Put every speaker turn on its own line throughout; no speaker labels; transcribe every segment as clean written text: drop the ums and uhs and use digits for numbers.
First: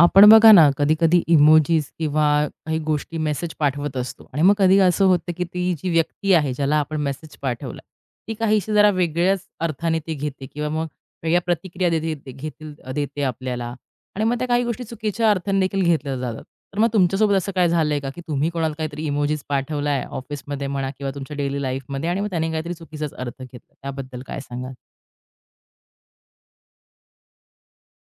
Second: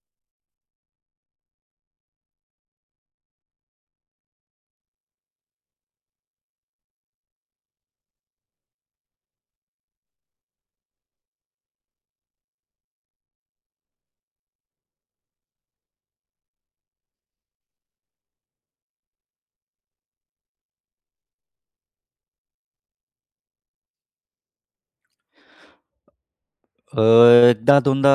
आपण बघा ना, कधी-कधी इमोजीस किंवा काही गोष्टी मेसेज पाठवत असतो आणि मग कधी असं होतं, की ती जी व्यक्ती आहे, ज्याला आपण मेसेज पाठवला, ती काहीशी जरा वेगळ्याच अर्थाने ती घेते किंवा मग वेगळ्या प्रतिक्रिया देते घेतील देते आपल्याला आणि मग त्या काही गोष्टी चुकीच्या अर्थाने देखील घेतल्या जातात. तर मग तुमच्यासोबत असं काय झालंय का, की तुम्ही कोणाला काहीतरी इमोजीस पाठवलाय ऑफिसमध्ये म्हणा किंवा तुमच्या डेली लाईफमध्ये आणि मग त्याने काहीतरी चुकीचाच अर्थ घेतला? त्याबद्दल काय सांगाल?
अ, एकदा दोनदा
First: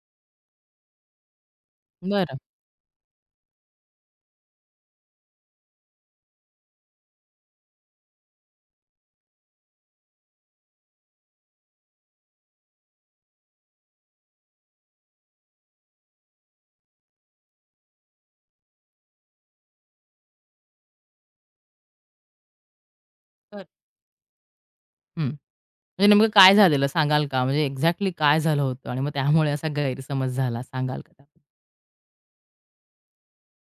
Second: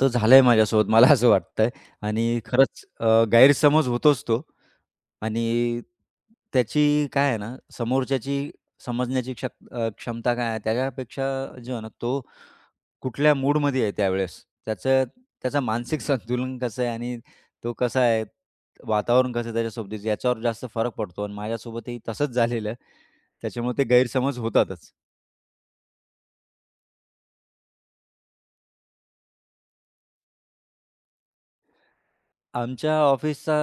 तर झालंय माझ्यासोबत मला असं वाटतंय.
बरं.
आणि खरंच गैरसमज होतोच तो. आणि त्याची काय आहे ना, समोरच्याची समजण्याची क्षमता काय आहे त्याच्यापेक्षा, जो आहे ना, तो कुठल्या मूडमध्ये आहे त्यावेळेस, त्याचं त्याचं मानसिक संतुलन कसं आहे आणि तो कसा आहे, वातावरण कसं आहे त्याच्यासोबतीचं, याच्यावर जास्त फरक पडतो. आणि माझ्यासोबतही तसंच झालेलं आहे.
तर
त्याच्यामुळे ते गैरसमज होतातच.
हं. म्हणजे नेमकं काय झालेलं सांगाल का? म्हणजे एक्झॅक्टली काय झालं होतं आणि मग त्यामुळे असा गैरसमज झाला सांगाल का त्याबद्दल?
आमच्या ऑफिसचा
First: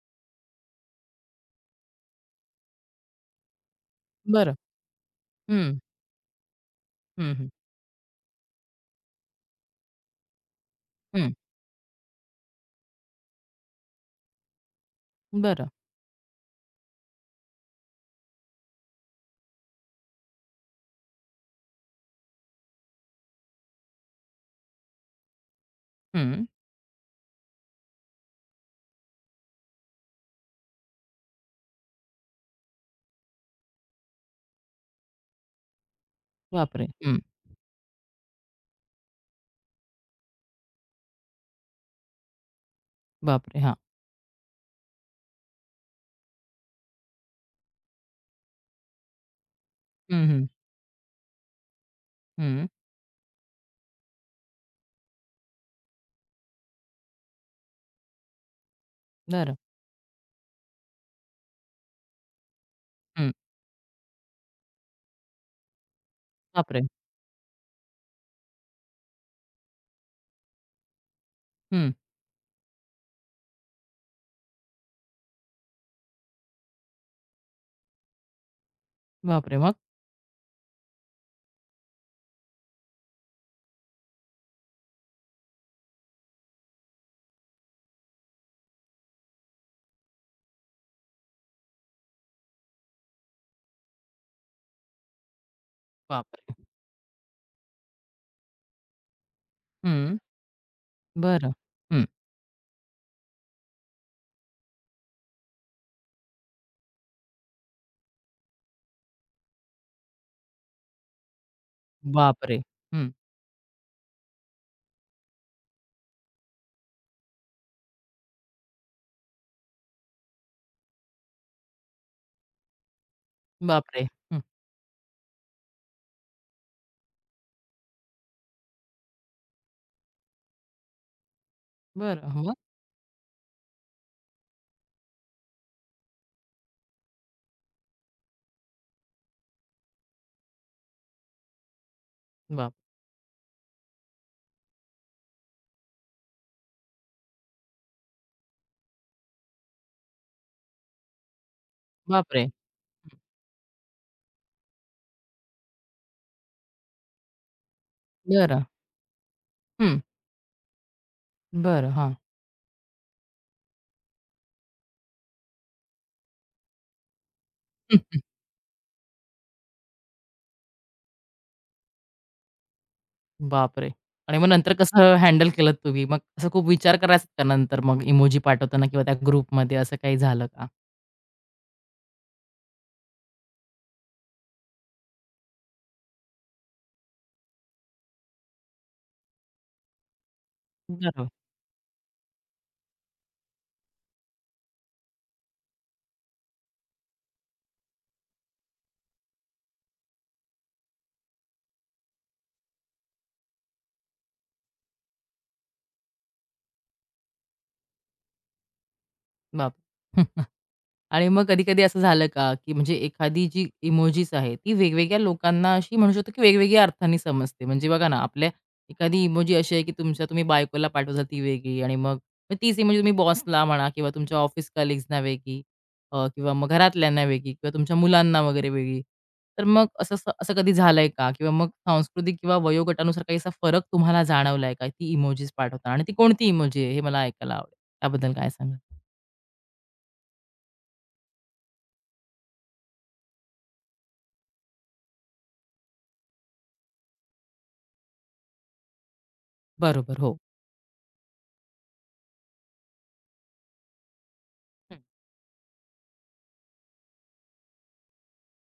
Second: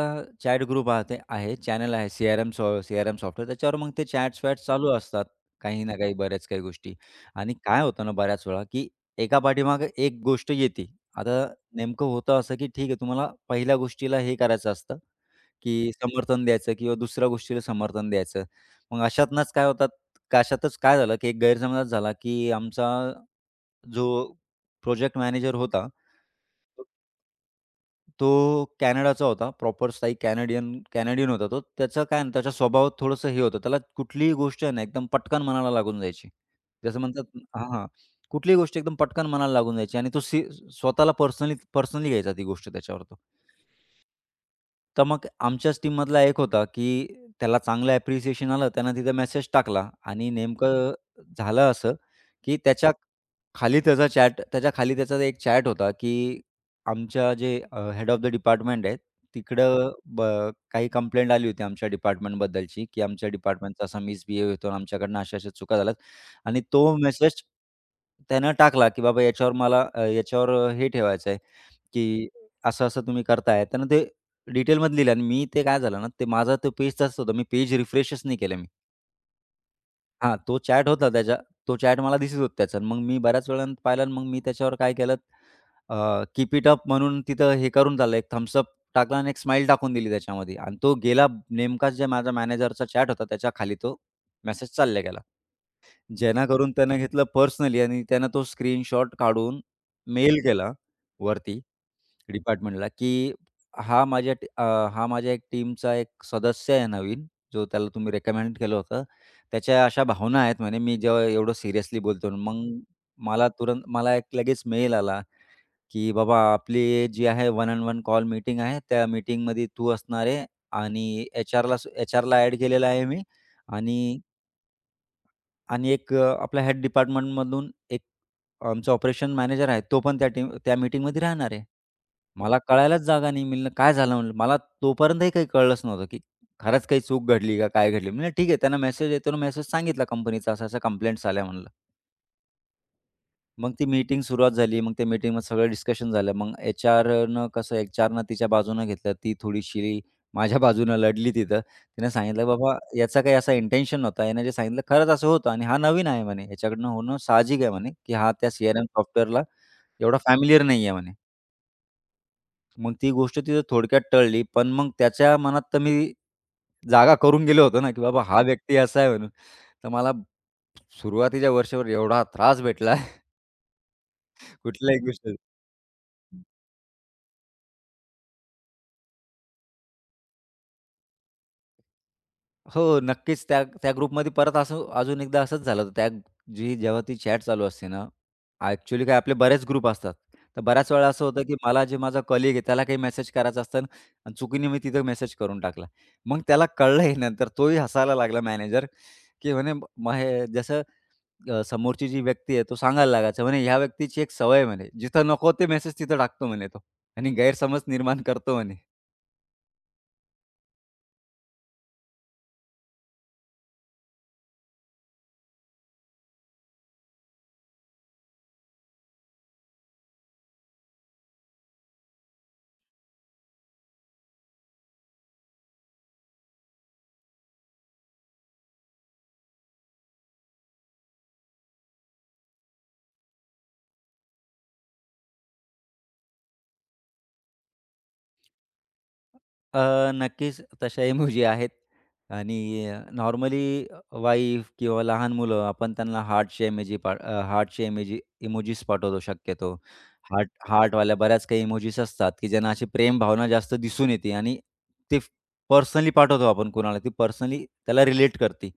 चॅट ग्रुप आहे आहे, चॅनल आहे सीआरएम सीआरएम सॉफ्टवेअर, त्याच्यावर मग ते
बरं.
चॅट्स-वॅट्स चालू असतात.
हं.
काही ना काही बऱ्याच काही गोष्टी.
हं, हं.
आणि काय होतं ना बऱ्याच वेळा, की एका पाठीमागे एक गोष्ट येते.
हं.
आता नेमकं होतं असं, की ठीक आहे तुम्हाला पहिल्या गोष्टीला हे करायचं असतं,
बरं.
की समर्थन द्यायचं किंवा दुसऱ्या गोष्टीला समर्थन द्यायचं. मग अशातनंच काय होतात अशातच काय झालं, की एक गैरसमज झाला, की आमचा जो प्रोजेक्ट मॅनेजर होता
हं.
तो कॅनडाचा होता. प्रॉपर स्थायी कॅनेडियन कॅनेडियन होता तो. त्याचं काय आहे ना, त्याच्या स्वभावात थोडंसं हे होतं. त्याला कुठलीही गोष्ट आहे ना, एकदम पटकन मनाला लागून जायची.
बापरे!
जसं
हं.
म्हणतात हां, हां. कुठलीही गोष्ट एकदम पटकन मनाला लागून जायची आणि तो स्वतःला पर्सनली पर्सनली घ्यायचा ती गोष्ट त्याच्यावर तो.
बापरे! हां.
तर मग आमच्याच टीममधला एक होता, की त्याला चांगलं ॲप्रिसिएशन आलं. त्यानं तिथं मेसेज टाकला
हं,
आणि
हं.
नेमकं झालं असं, की
हं.
त्याच्या खाली त्याचा एक चॅट होता, की आमच्या जे हेड ऑफ द डिपार्टमेंट आहेत,
बरं.
तिकडं काही कंप्लेंट आली होती आमच्या डिपार्टमेंटबद्दलची, की आमच्या
हं.
डिपार्टमेंटचा असा मिसबिहेव होतो, आमच्याकडनं अशा-अशा चुका झाल्यात. आणि
बापरे!
तो मेसेज त्यानं टाकला, की बाबा याच्यावर मला याच्यावर हे ठेवायचं आहे.
हं.
की असं-असं तुम्ही करताय. त्यानं ते डिटेलमध्ये लिहिलं. आणि मी ते काय झालं ना, ते माझा तो पेज तसाच होता. मी पेज रिफ्रेशच नाही केलं मी.
बापरे! मग?
हां, तो चॅट होता त्याच्या, तो चॅट मला दिसत होता त्याचा. मग मी बऱ्याच वेळानं पाहिलं आणि मग मी त्याच्यावर काय केलं, कीप इट अप म्हणून तिथं हे करून झालं. एक थम्स टाकला आणि एक स्माईल टाकून दिली त्याच्यामध्ये. आणि तो गेला नेमकाच जे माझ्या मॅनेजरचा चॅट होता त्याच्या खाली तो मेसेज चालला गेला.
बापरे!
जेणेकरून त्यानं घेतलं पर्सनली, आणि त्यानं तो स्क्रीनशॉट काढून
हं.
मेल केला
बरं.
वरती.
हं.
डिपार्टमेंटला, की हा माझ्या हा माझ्या एक टीमचा एक सदस्य आहे नवीन, जो त्याला तुम्ही रेकमेंड केलं होतं. त्याच्या अशा भावना आहेत म्हणे, मी जेव्हा एवढं सिरियसली बोलतो ना,
बापरे!
मग
हं.
मला तुरंत मला एक लगेच मेल आला, की "बाबा आपली जी आहे one on one call meeting आहे. त्या मीटिंगमध्ये तू असणार आहे आणि एचआरला एचआरला ॲड केलेलं आहे मी.
बापरे!
आणि
हं.
आणि एक अ, आपल्या हेड डिपार्टमेंटमधून एक आमचा ऑपरेशन मॅनेजर आहे, तो पण त्या मीटिंगमध्ये राहणार आहे."
बरं. मग?
मला कळायलाच जागा नाही. मी म्हणलं, "काय झालं?" म्हणलं. मला तोपर्यंतही काही कळलंच नव्हतं, की खरंच काही चूक घडली का काय घडली? म्हणलं, "ठीक आहे." त्यांना मेसेज येतो ना, मेसेज सांगितला कंपनीचा, "असं-असं कंप्लेंट्स आल्या." म्हणलं.
बाप
मग ती मीटिंग सुरुवात झाली. मग त्या मीटिंगमध्ये सगळं डिस्कशन झालं. मग एचआरनं तिच्या बाजूनं घेतलं. ती थोडीशी माझ्या बाजूनं लढली तिथं. तिनं सांगितलं,
बापरे!
"बाबा, याचा काही असा इंटेन्शन नव्हता." यानं जे सांगितलं, "खरंच असं होतं आणि हा नवीन आहे." म्हणे. "याच्याकडनं होणं साहजिक आहे." म्हणे, "की हा त्या
बरं.
सीआरएम सॉफ्टवेअरला
हं.
एवढा फॅमिलिअर नाही आहे." म्हणे.
बरं. हां.
मग ती गोष्ट तिथं थोडक्यात टळली. पण मग त्याच्या मनात तर मी जागा करून गेलो होतो ना, की बाबा हा व्यक्ती असा आहे म्हणून. तर मला सुरुवातीच्या वर्षभर एवढा त्रास भेटला.
बापरे! आणि मग नंतर
कुठल्याही
कसं
गोष्टीचा.
हँडल केलत तुम्ही? मग असं खूप विचार करायचात का नंतर मग इमोजी पाठवताना किंवा त्या ग्रुपमध्ये असं काही झालं का?
हो, नक्कीच त्या त्या ग्रुपमध्ये परत असं अजून एकदा असंच झालं होतं. त्या जी जेव्हा ती चॅट चालू असते ना, ॲक्चुअली काय आपले बरेच ग्रुप असतात. तर बऱ्याच वेळा असं
बरोबर.
होतं, की मला जे माझा कलीग आहे त्याला काही मेसेज करायचा असतं ना, आणि चुकीने मी तिथं मेसेज करून टाकला. मग त्याला कळलं हे नंतर, तोही हसायला लागला मॅनेजर, की म्हणे मग हे जसं समोरची जी व्यक्ती आहे तो सांगायला लागायचा म्हणे, "ह्या व्यक्तीची एक सवय आहे" म्हणे, "जिथं नको ते मेसेज तिथं टाकतो" म्हणे तो आणि गैरसमज निर्माण करतो म्हणे.
बाप आणि मग कधी-कधी असं झालं का, की म्हणजे एखादी जी इमोजीस आहे, ती वेगवेगळ्या लोकांना अशी म्हणू शकतो, की वेगवेगळ्या अर्थाने समजते. म्हणजे बघा ना, आपल्या एखादी इमोजी अशी आहे, की तुमच्या तुम्ही बायकोला पाठवता ती वेगळी आणि मग मग तीच इमोजी तुम्ही बॉसला म्हणा किंवा तुमच्या ऑफिस कलीग्सना वेगळी किंवा मग घरातल्यांना वेगळी किंवा तुमच्या मुलांना वगैरे वेगळी. तर मग असं असं असं कधी झालंय का? किंवा मग सांस्कृतिक किंवा वयोगटानुसार काही असा फरक तुम्हाला जाणवलाय का? ती इमोजीस पाठवताना आणि ती कोणती इमोजी आहे हे मला ऐकायला आवडेल. त्याबद्दल काय सांगाल?
नक्कीच तशा इमोजी आहेत. आणि नॉर्मली वाईफ किंवा लहान मुलं आपण त्यांना हार्टचे इमोजीस पाठवतो शक्यतो.
बरोबर. हो.
हार्ट हार्टवाल्या बऱ्याच काही इमोजीस असतात, की ज्यांना अशी प्रेम भावना जास्त दिसून येते. आणि
हं.
ते पर्सनली पाठवतो आपण कोणाला, ती पर्सनली त्याला रिलेट करते.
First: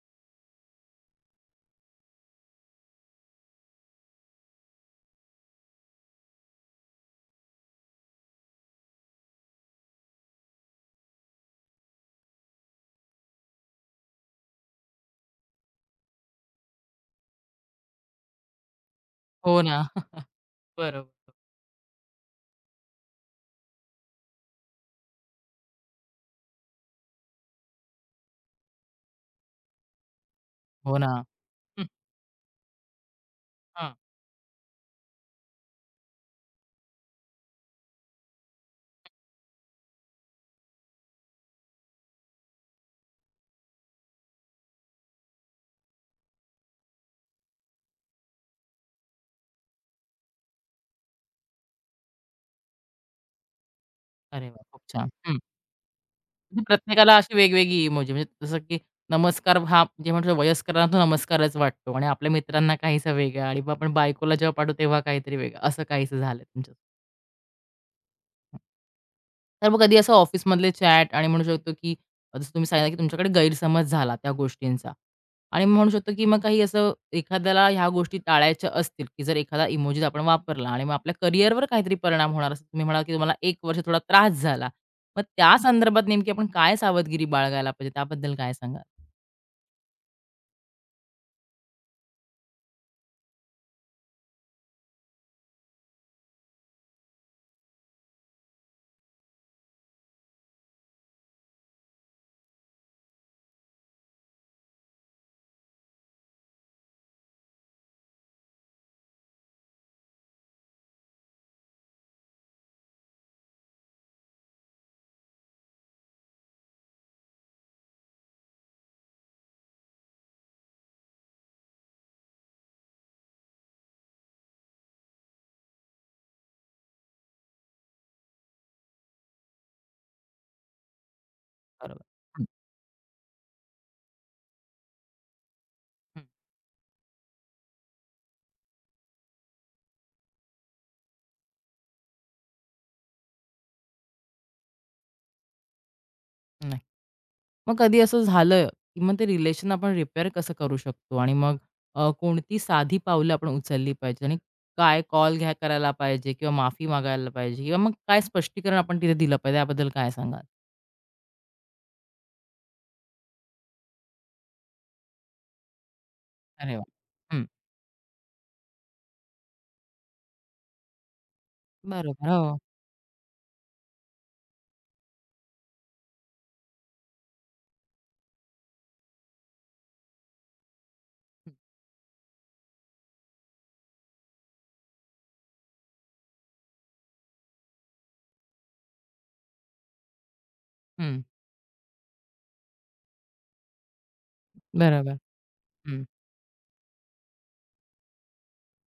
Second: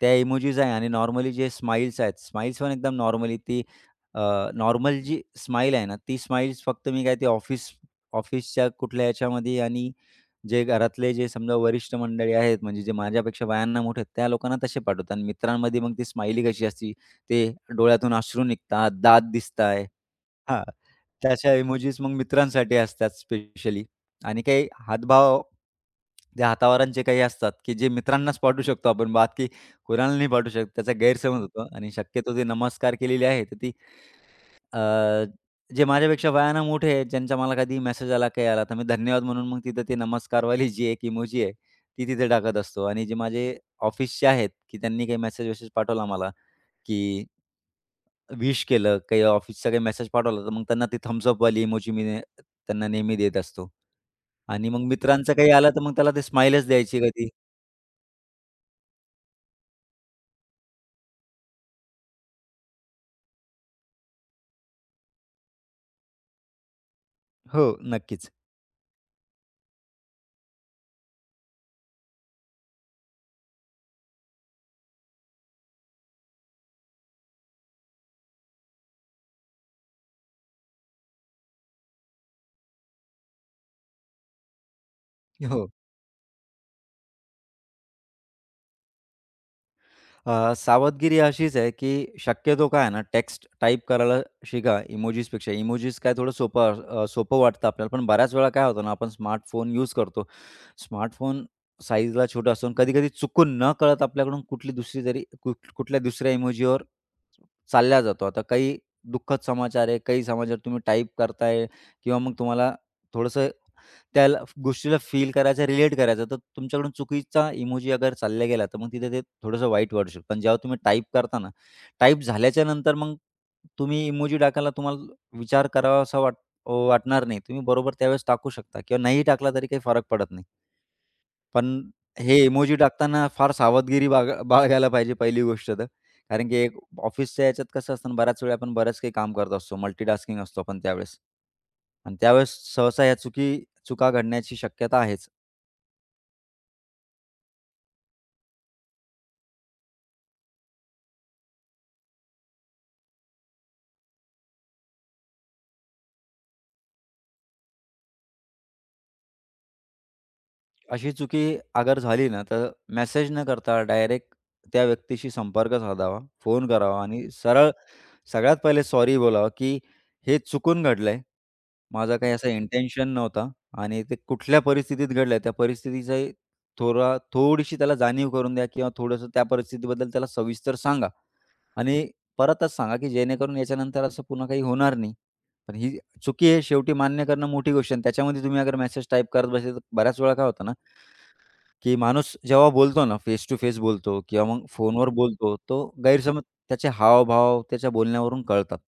त्या इमोजीज आहे. आणि नॉर्मली जे स्माईल्स आहेत, स्माईल्स पण एकदम नॉर्मली ती नॉर्मल जी स्माईल आहे ना, ती स्माईल्स फक्त मी काय ते ऑफिसच्या कुठल्या याच्यामध्ये आणि जे घरातले जे समजा वरिष्ठ मंडळी आहेत, म्हणजे जे माझ्यापेक्षा वयानं मोठे आहेत, त्या लोकांना तसे पाठवतात. आणि मित्रांमध्ये मग ती स्माइली कशी असती, ते डोळ्यातून अश्रू निघतात, दात
हो ना.
दिसताय. हां,
बरोबर.
तशा इमोजीज मग मित्रांसाठी असतात स्पेशली. आणि काही हातभाव, जे हातावरांचे काही असतात, की जे मित्रांनाच पाठवू शकतो आपण. बाकी कुराणाला नाही पाठवू शकत. त्याचा
हो ना.
गैरसमज होतो.
हं,
आणि शक्यतो जे नमस्कार केलेली आहे, तर ती
हां.
अ, जे माझ्यापेक्षा वयानं मोठे आहेत, ज्यांचा मला कधी मेसेज आला, काही आला, तर मी धन्यवाद म्हणून मग तिथं ते नमस्कारवाली जी एक इमोजी आहे, ती तिथे टाकत असतो. आणि जे माझे ऑफिसचे आहेत, की त्यांनी काही मेसेज-वेसेज पाठवला मला, की विश केलं, काही ऑफिसचा काही मेसेज पाठवला, तर मग त्यांना ती थम्स अपवाली इमोजी मी ने त्यांना नेहमी देत असतो.
अरे वाह!
आणि
खूप
मग
छान.
मित्रांचं
हं.
काही आलं, तर मग त्याला ते
म्हणजे
स्माईलच द्यायची
प्रत्येकाला
कधी.
अशी वेगवेगळी इमोजी म्हणजे जसं की नमस्कार हा जे म्हणतो वयस्करांना तो नमस्कारच वाटतो आणि आपल्या मित्रांना काहीसा वेगळा आणि मग आपण बायकोला जेव्हा पाठवू तेव्हा काहीतरी वेगळं असं काहीसं झालं तुमच्या
हो, नक्कीच.
तर मग कधी असं ऑफिसमधले चॅट आणि म्हणू शकतो, की जसं तुम्ही सांगितलं, की तुमच्याकडे गैरसमज झाला त्या गोष्टींचा आणि म्हणू शकतो, की मग काही असं एखाद्याला ह्या गोष्टी टाळायच्या असतील, की जर एखादा इमोजी आपण वापरला आणि मग आपल्या करिअरवर काहीतरी परिणाम होणार असं तुम्ही म्हणाल, की तुम्हाला 1 वर्ष थोडा त्रास झाला. मग त्या
हो.
संदर्भात नेमकी आपण काय सावधगिरी बाळगायला पाहिजे त्याबद्दल काय सांगाल?
सावधगिरी अशीच आहे, की शक्यतो काय आहे ना, टेक्स्ट टाइप करायला शिका इमोजीसपेक्षा. इमोजीस काय थोडं सोपं वाटतं आपल्याला, पण बऱ्याच वेळा काय होतं ना, आपण स्मार्टफोन यूज करतो. स्मार्टफोन साईजला छोटा असतो, कधी-कधी चुकून नकळत आपल्याकडून कुठली दुसरी तरी कुठल्या दुसऱ्या इमोजीवर चालल्या जातो. आता काही दुःखद समाचार आहे, काही समाचार तुम्ही टाइप करताय किंवा मग तुम्हाला थोडंसं त्याला गोष्टीला फील करायचं, रिलेट करायचं, तर तुमच्याकडून चुकीचा इमोजी अगर चालल्या गेला, तर मग तिथे ते थोडंसं वाईट वाटू शकतं. पण जेव्हा तुम्ही टाइप करता ना, टाइप झाल्याच्या नंतर मग तुम्ही इमोजी टाकायला तुम्हाला विचार करावासा वाट वाटणार नाही. तुम्ही बरोबर त्यावेळेस टाकू शकता किंवा नाही टाकला तरी काही फरक पडत नाही. पण
बरोबर.
हे
हं.
इमोजी टाकताना फार सावधगिरी बाळगा बाळगायला पाहिजे पहिली गोष्ट तर.
हं,
कारण की एक ऑफिसच्या याच्यात कसं असतं ना, बऱ्याच वेळा आपण बऱ्याच काही काम करत असतो, मल्टीटास्किंग असतो आपण त्यावेळेस. आणि त्यावेळेस सहसा या चुका घडण्याची शक्यता आहेच.
नक्की. मग कधी असं झालं, की मग ते रिलेशन आपण रिपेअर कसं करू शकतो? आणि मग कोणती साधी पावलं आपण उचलली पाहिजे? आणि काय कॉल घ्या करायला पाहिजे किंवा माफी मागायला पाहिजे किंवा मग काय स्पष्टीकरण आपण तिथे दिलं पाहिजे, याबद्दल काय सांगाल?
अशी चुकी अगर झाली ना, तर मेसेज न करता डायरेक्ट त्या व्यक्तीशी संपर्क साधावा, फोन
अरे वाह!
करावा आणि
हं,
सरळ सगळ्यात पहिले सॉरी बोलावं, की हे चुकून घडलंय. माझा
बरोबर.
काही असा
हो.
बरोबर. इंटेन्शन नव्हता. आणि ते कुठल्या परिस्थितीत घडलंय, त्या परिस्थितीचा थोडीशी त्याला जाणीव करून द्या, किंवा थोडंसं त्या परिस्थितीबद्दल त्याला सविस्तर सांगा. आणि परतच सांगा, की जेणेकरून याच्यानंतर असं पुन्हा काही होणार नाही. पण ही चुकी आहे शेवटी, मान्य करणं मोठी गोष्ट आहे. आणि त्याच्यामध्ये तुम्ही अगर मेसेज टाइप करत बसले, तर बऱ्याच वेळा काय होतं ना,
हं,
की माणूस जेव्हा बोलतो ना, फेस टू फेस बोलतो किंवा मग फोनवर
बरोबर.
बोलतो, तो
हं,
गैरसमज त्याचे हावभाव त्याच्या बोलण्यावरून कळतात.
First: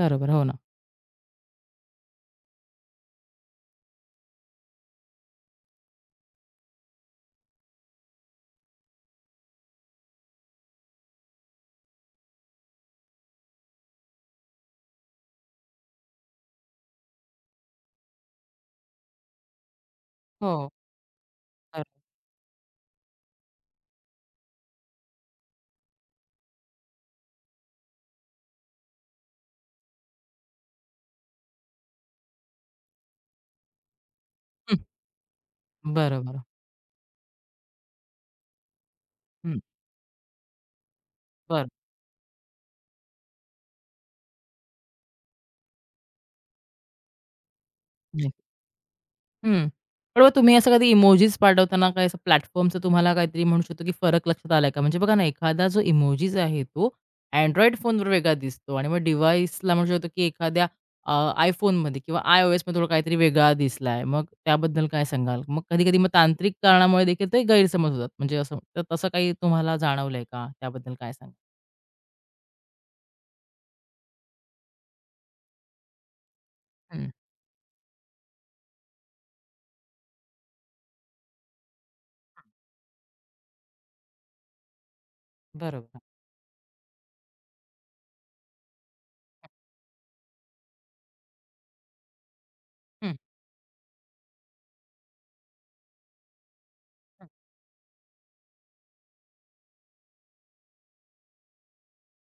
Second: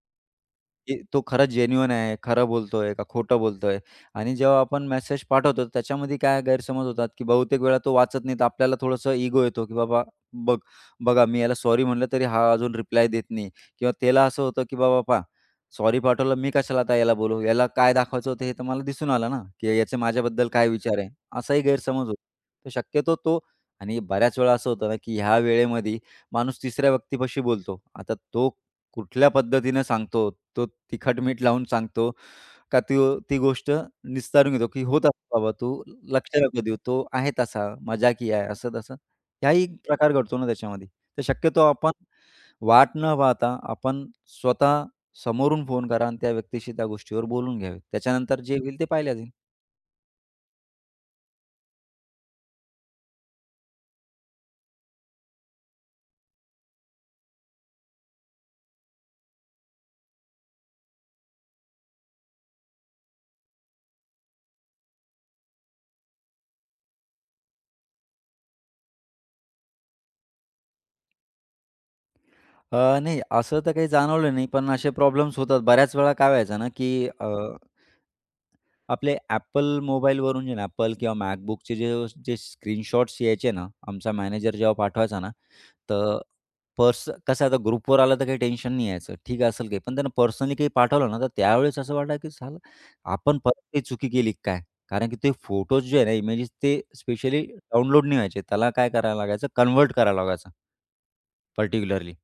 बरोबर. हो ना.
की तो खरा जेन्युइन आहे, खरं बोलतोय का खोटं बोलतोय? आणि जेव्हा आपण मेसेज पाठवतो त्याच्यामध्ये काय गैरसमज होतात, की बहुतेक वेळा तो वाचत नाही तर आपल्याला थोडंसं इगो येतो, की बाबा बघ बघा मी याला सॉरी म्हटलं तरी हा अजून रिप्लाय देत नाही, किंवा त्याला असं होतं, की बाबा पहा सॉरी पाठवलं मी, कशाला आता याला बोलू? याला काय दाखवायचं होतं हे तर मला दिसून आलं ना, की याचे माझ्याबद्दल काय
हो.
विचार आहे? असाही
बरोबर.
गैरसमज होतो. तर शक्यतो तो आणि बऱ्याच वेळा असं होतं ना, की ह्या वेळेमध्ये माणूस तिसऱ्या व्यक्तीपाशी बोलतो. आता तो कुठल्या पद्धतीनं सांगतो, तो तिखट-मीठ लावून सांगतो का तो ती गोष्ट निस्तारून घेतो,
हं,
की "होत असतं बाबा, तू लक्ष
बरोबर.
नको देऊ. तो आहे तसा, मजाकी आहे." असं-तसं.
हं,
ह्याही प्रकार घडतो ना त्याच्यामध्ये. तर शक्यतो
बरं.
आपण वाट न पाहता आपण स्वतः समोरून फोन करा आणि त्या व्यक्तीशी त्या गोष्टीवर बोलून घ्यावे. त्याच्यानंतर जे होईल ते पाहिलं जाईल.
हं. पण मग तुम्ही असं कधी इमोजीस पाठवताना काही असं प्लॅटफॉर्मचं तुम्हाला काहीतरी म्हणू शकतो, की फरक लक्षात आलाय का? म्हणजे बघा ना, एखादा जो इमोजीस आहे तो Android फोनवर वेगळा दिसतो आणि मग डिव्हाइसला म्हणू शकतो, की एखाद्या अ, iPhoneमध्ये किंवा iOSमध्ये थोडा काहीतरी वेगळा दिसलाय. मग त्याबद्दल काय सांगाल? मग कधी-कधी मग तांत्रिक कारणामुळे देखील ते गैरसमज होतात. म्हणजे असं तर तसं काही तुम्हाला जाणवलंय का? त्याबद्दल काय सांगाल?
नाही असं तर काही जाणवलं नाही, पण असे प्रॉब्लेम्स होतात. बऱ्याच वेळा काय व्हायचं ना, की आपले Apple मोबाईलवरून जे ना Apple किंवा MacBookचे जे जे स्क्रीनशॉट्स यायचे ना, आमचा मॅनेजर जेव्हा पाठवायचा ना,
बरोबर.
तर पर्स कसं आता ग्रुपवर आलं तर काही टेन्शन नाही यायचं. ठीक असेल काही. पण त्यांना पर्सनली काही पाठवलं ना, तर त्यावेळेस असं वाटलं की साला
हं.
आपण परत ते चुकी केली काय? कारण की ते फोटोज जे आहे ना, इमेजेस ते
हं.
स्पेशली डाउनलोड नाही व्हायचे. त्याला काय करायला लागायचं, कन्व्हर्ट करायला लागायचं पर्टिक्युलरली.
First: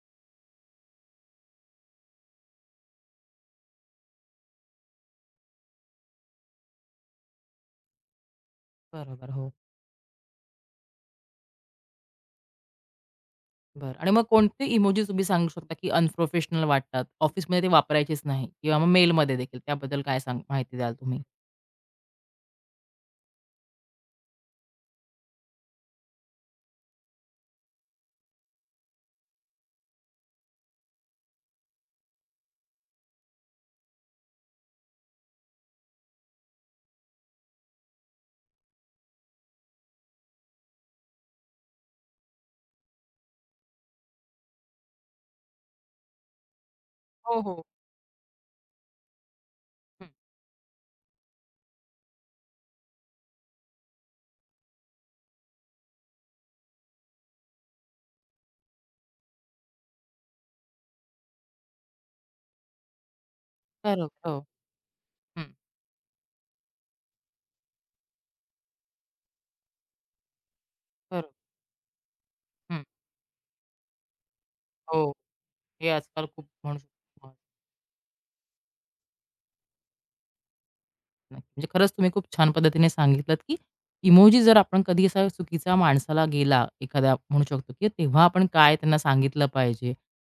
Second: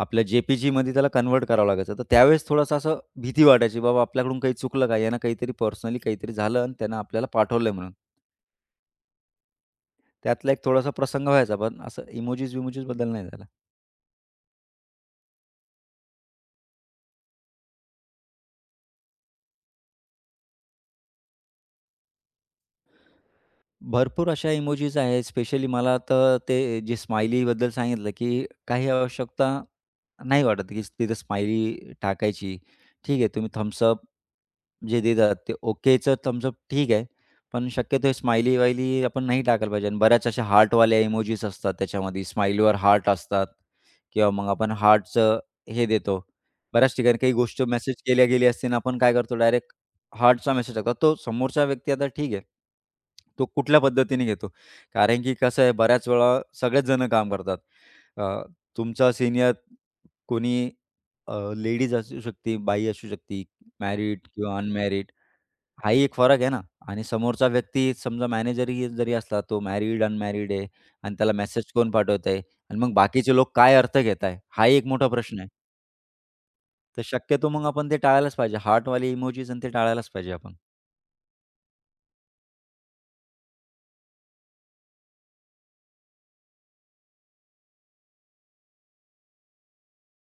आपल्या जे पी त्याला कन्व्हर्ट करावं लागायचं. तर त्यावेळेस थोडंसं असं भीती वाटायची, बाबा आपल्याकडून काही चुकलं का? यानं काहीतरी पर्सनली काहीतरी झालं आणि त्यानं आपल्याला पाठवलंय म्हणून.
बरोबर. हो.
त्यातला एक थोडासा प्रसंग व्हायचा, पण असं इमोजीस-विमोजीसबद्दल नाही झालं.
बरं आणि मग कोणते इमोजी तुम्ही सांगू शकता, की अनप्रोफेशनल वाटतात? ऑफिसमध्ये ते वापरायचेच नाही किंवा मग मेलमध्ये देखील त्याबद्दल काय सांग माहिती द्याल तुम्ही?
भरपूर अशा इमोजीज आहेत. स्पेशली मला तर ते जे स्माइलीबद्दल सांगितलं, की काही आवश्यकता नाही वाटत, की तिथं स्माइली टाकायची. ठीक आहे, तुम्ही थम्स जे देतात ते ओकेचं थम्स ठीक आहे. पण शक्यतो हे स्माइली वाईली आपण नाही टाकायला पाहिजे. आणि बऱ्याच अशा हार्टवाल्या इमोजीज असतात त्याच्यामध्ये. स्माइलीवर हार्ट असतात किंवा मग आपण हार्टचं हे देतो. बऱ्याच ठिकाणी काही
हो,
गोष्ट
हो.
मेसेज केल्या गेली असते आणि आपण काय करतो डायरेक्ट
हं,
हार्टचा मेसेज टाकतात. तो समोरचा व्यक्ती आता ठीक आहे. तो कुठल्या पद्धतीने घेतो. कारण की कसं आहे, बऱ्याच वेळा सगळेच जण काम करतात. अ, तुमचा सीनियर कोणी लेडीज असू शकते, बाई असू शकते,
बरोबर.
मॅरिड
हो.
किंवा अनमॅरिड.
हं,
हाही एक फरक आहे ना. आणि समोरचा व्यक्ती समजा मॅनेजरही जरी असला, तो मॅरिड, अनमॅरिड आहे आणि
बरोबर.
त्याला मेसेज कोण पाठवत आहे आणि
हं.
मग बाकीचे लोक काय अर्थ घेत आहे, हाही एक
हो,
मोठा प्रश्न आहे.
हे आजकाल खूप म्हणू
तर
शकतो.
शक्यतो मग आपण ते टाळायलाच पाहिजे. हार्टवाले इमोजीज, आणि ते टाळायलाच पाहिजे आपण.
नाही. म्हणजे खरंच तुम्ही खूप छान पद्धतीने सांगितलत, की इमोजी जर आपण कधी असा चुकीचा माणसाला गेला, एखादा म्हणू शकतो, की तेव्हा आपण काय त्यांना सांगितलं पाहिजे?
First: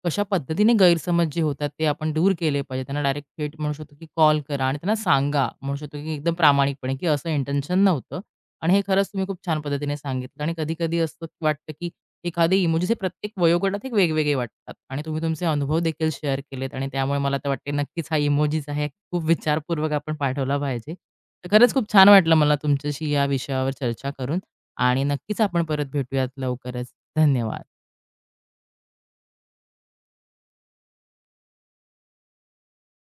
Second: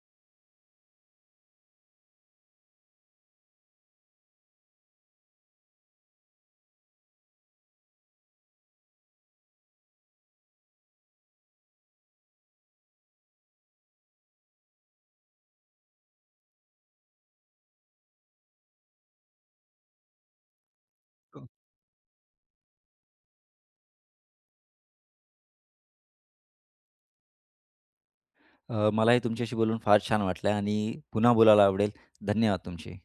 कशा पद्धतीने गैरसमज जे होतात ते आपण दूर केले पाहिजे. त्यांना डायरेक्ट थेट म्हणू शकतो, की कॉल करा आणि त्यांना सांगा. म्हणू शकतो, की एकदम प्रामाणिकपणे, की असं इंटेन्शन नव्हतं आणि हे खरंच तुम्ही खूप छान पद्धतीने सांगितलं आणि कधी-कधी असं वाटतं, की एखादी इमोजी हे प्रत्येक वयोगटात एक वेगवेगळे वाटतात आणि तुम्ही तुमचे अनुभव देखील शेअर केलेत आणि त्यामुळे मला तर वाटते नक्कीच हा इमोजीस आहे खूप विचारपूर्वक आपण पाठवला पाहिजे. तर खरंच खूप छान वाटलं मला तुमच्याशी या विषयावर चर्चा करून आणि नक्कीच आपण परत भेटूयात लवकरच. धन्यवाद.
मलाही तुमच्याशी बोलून फार छान वाटलं आणि पुन्हा बोलायला आवडेल. धन्यवाद तुमचे.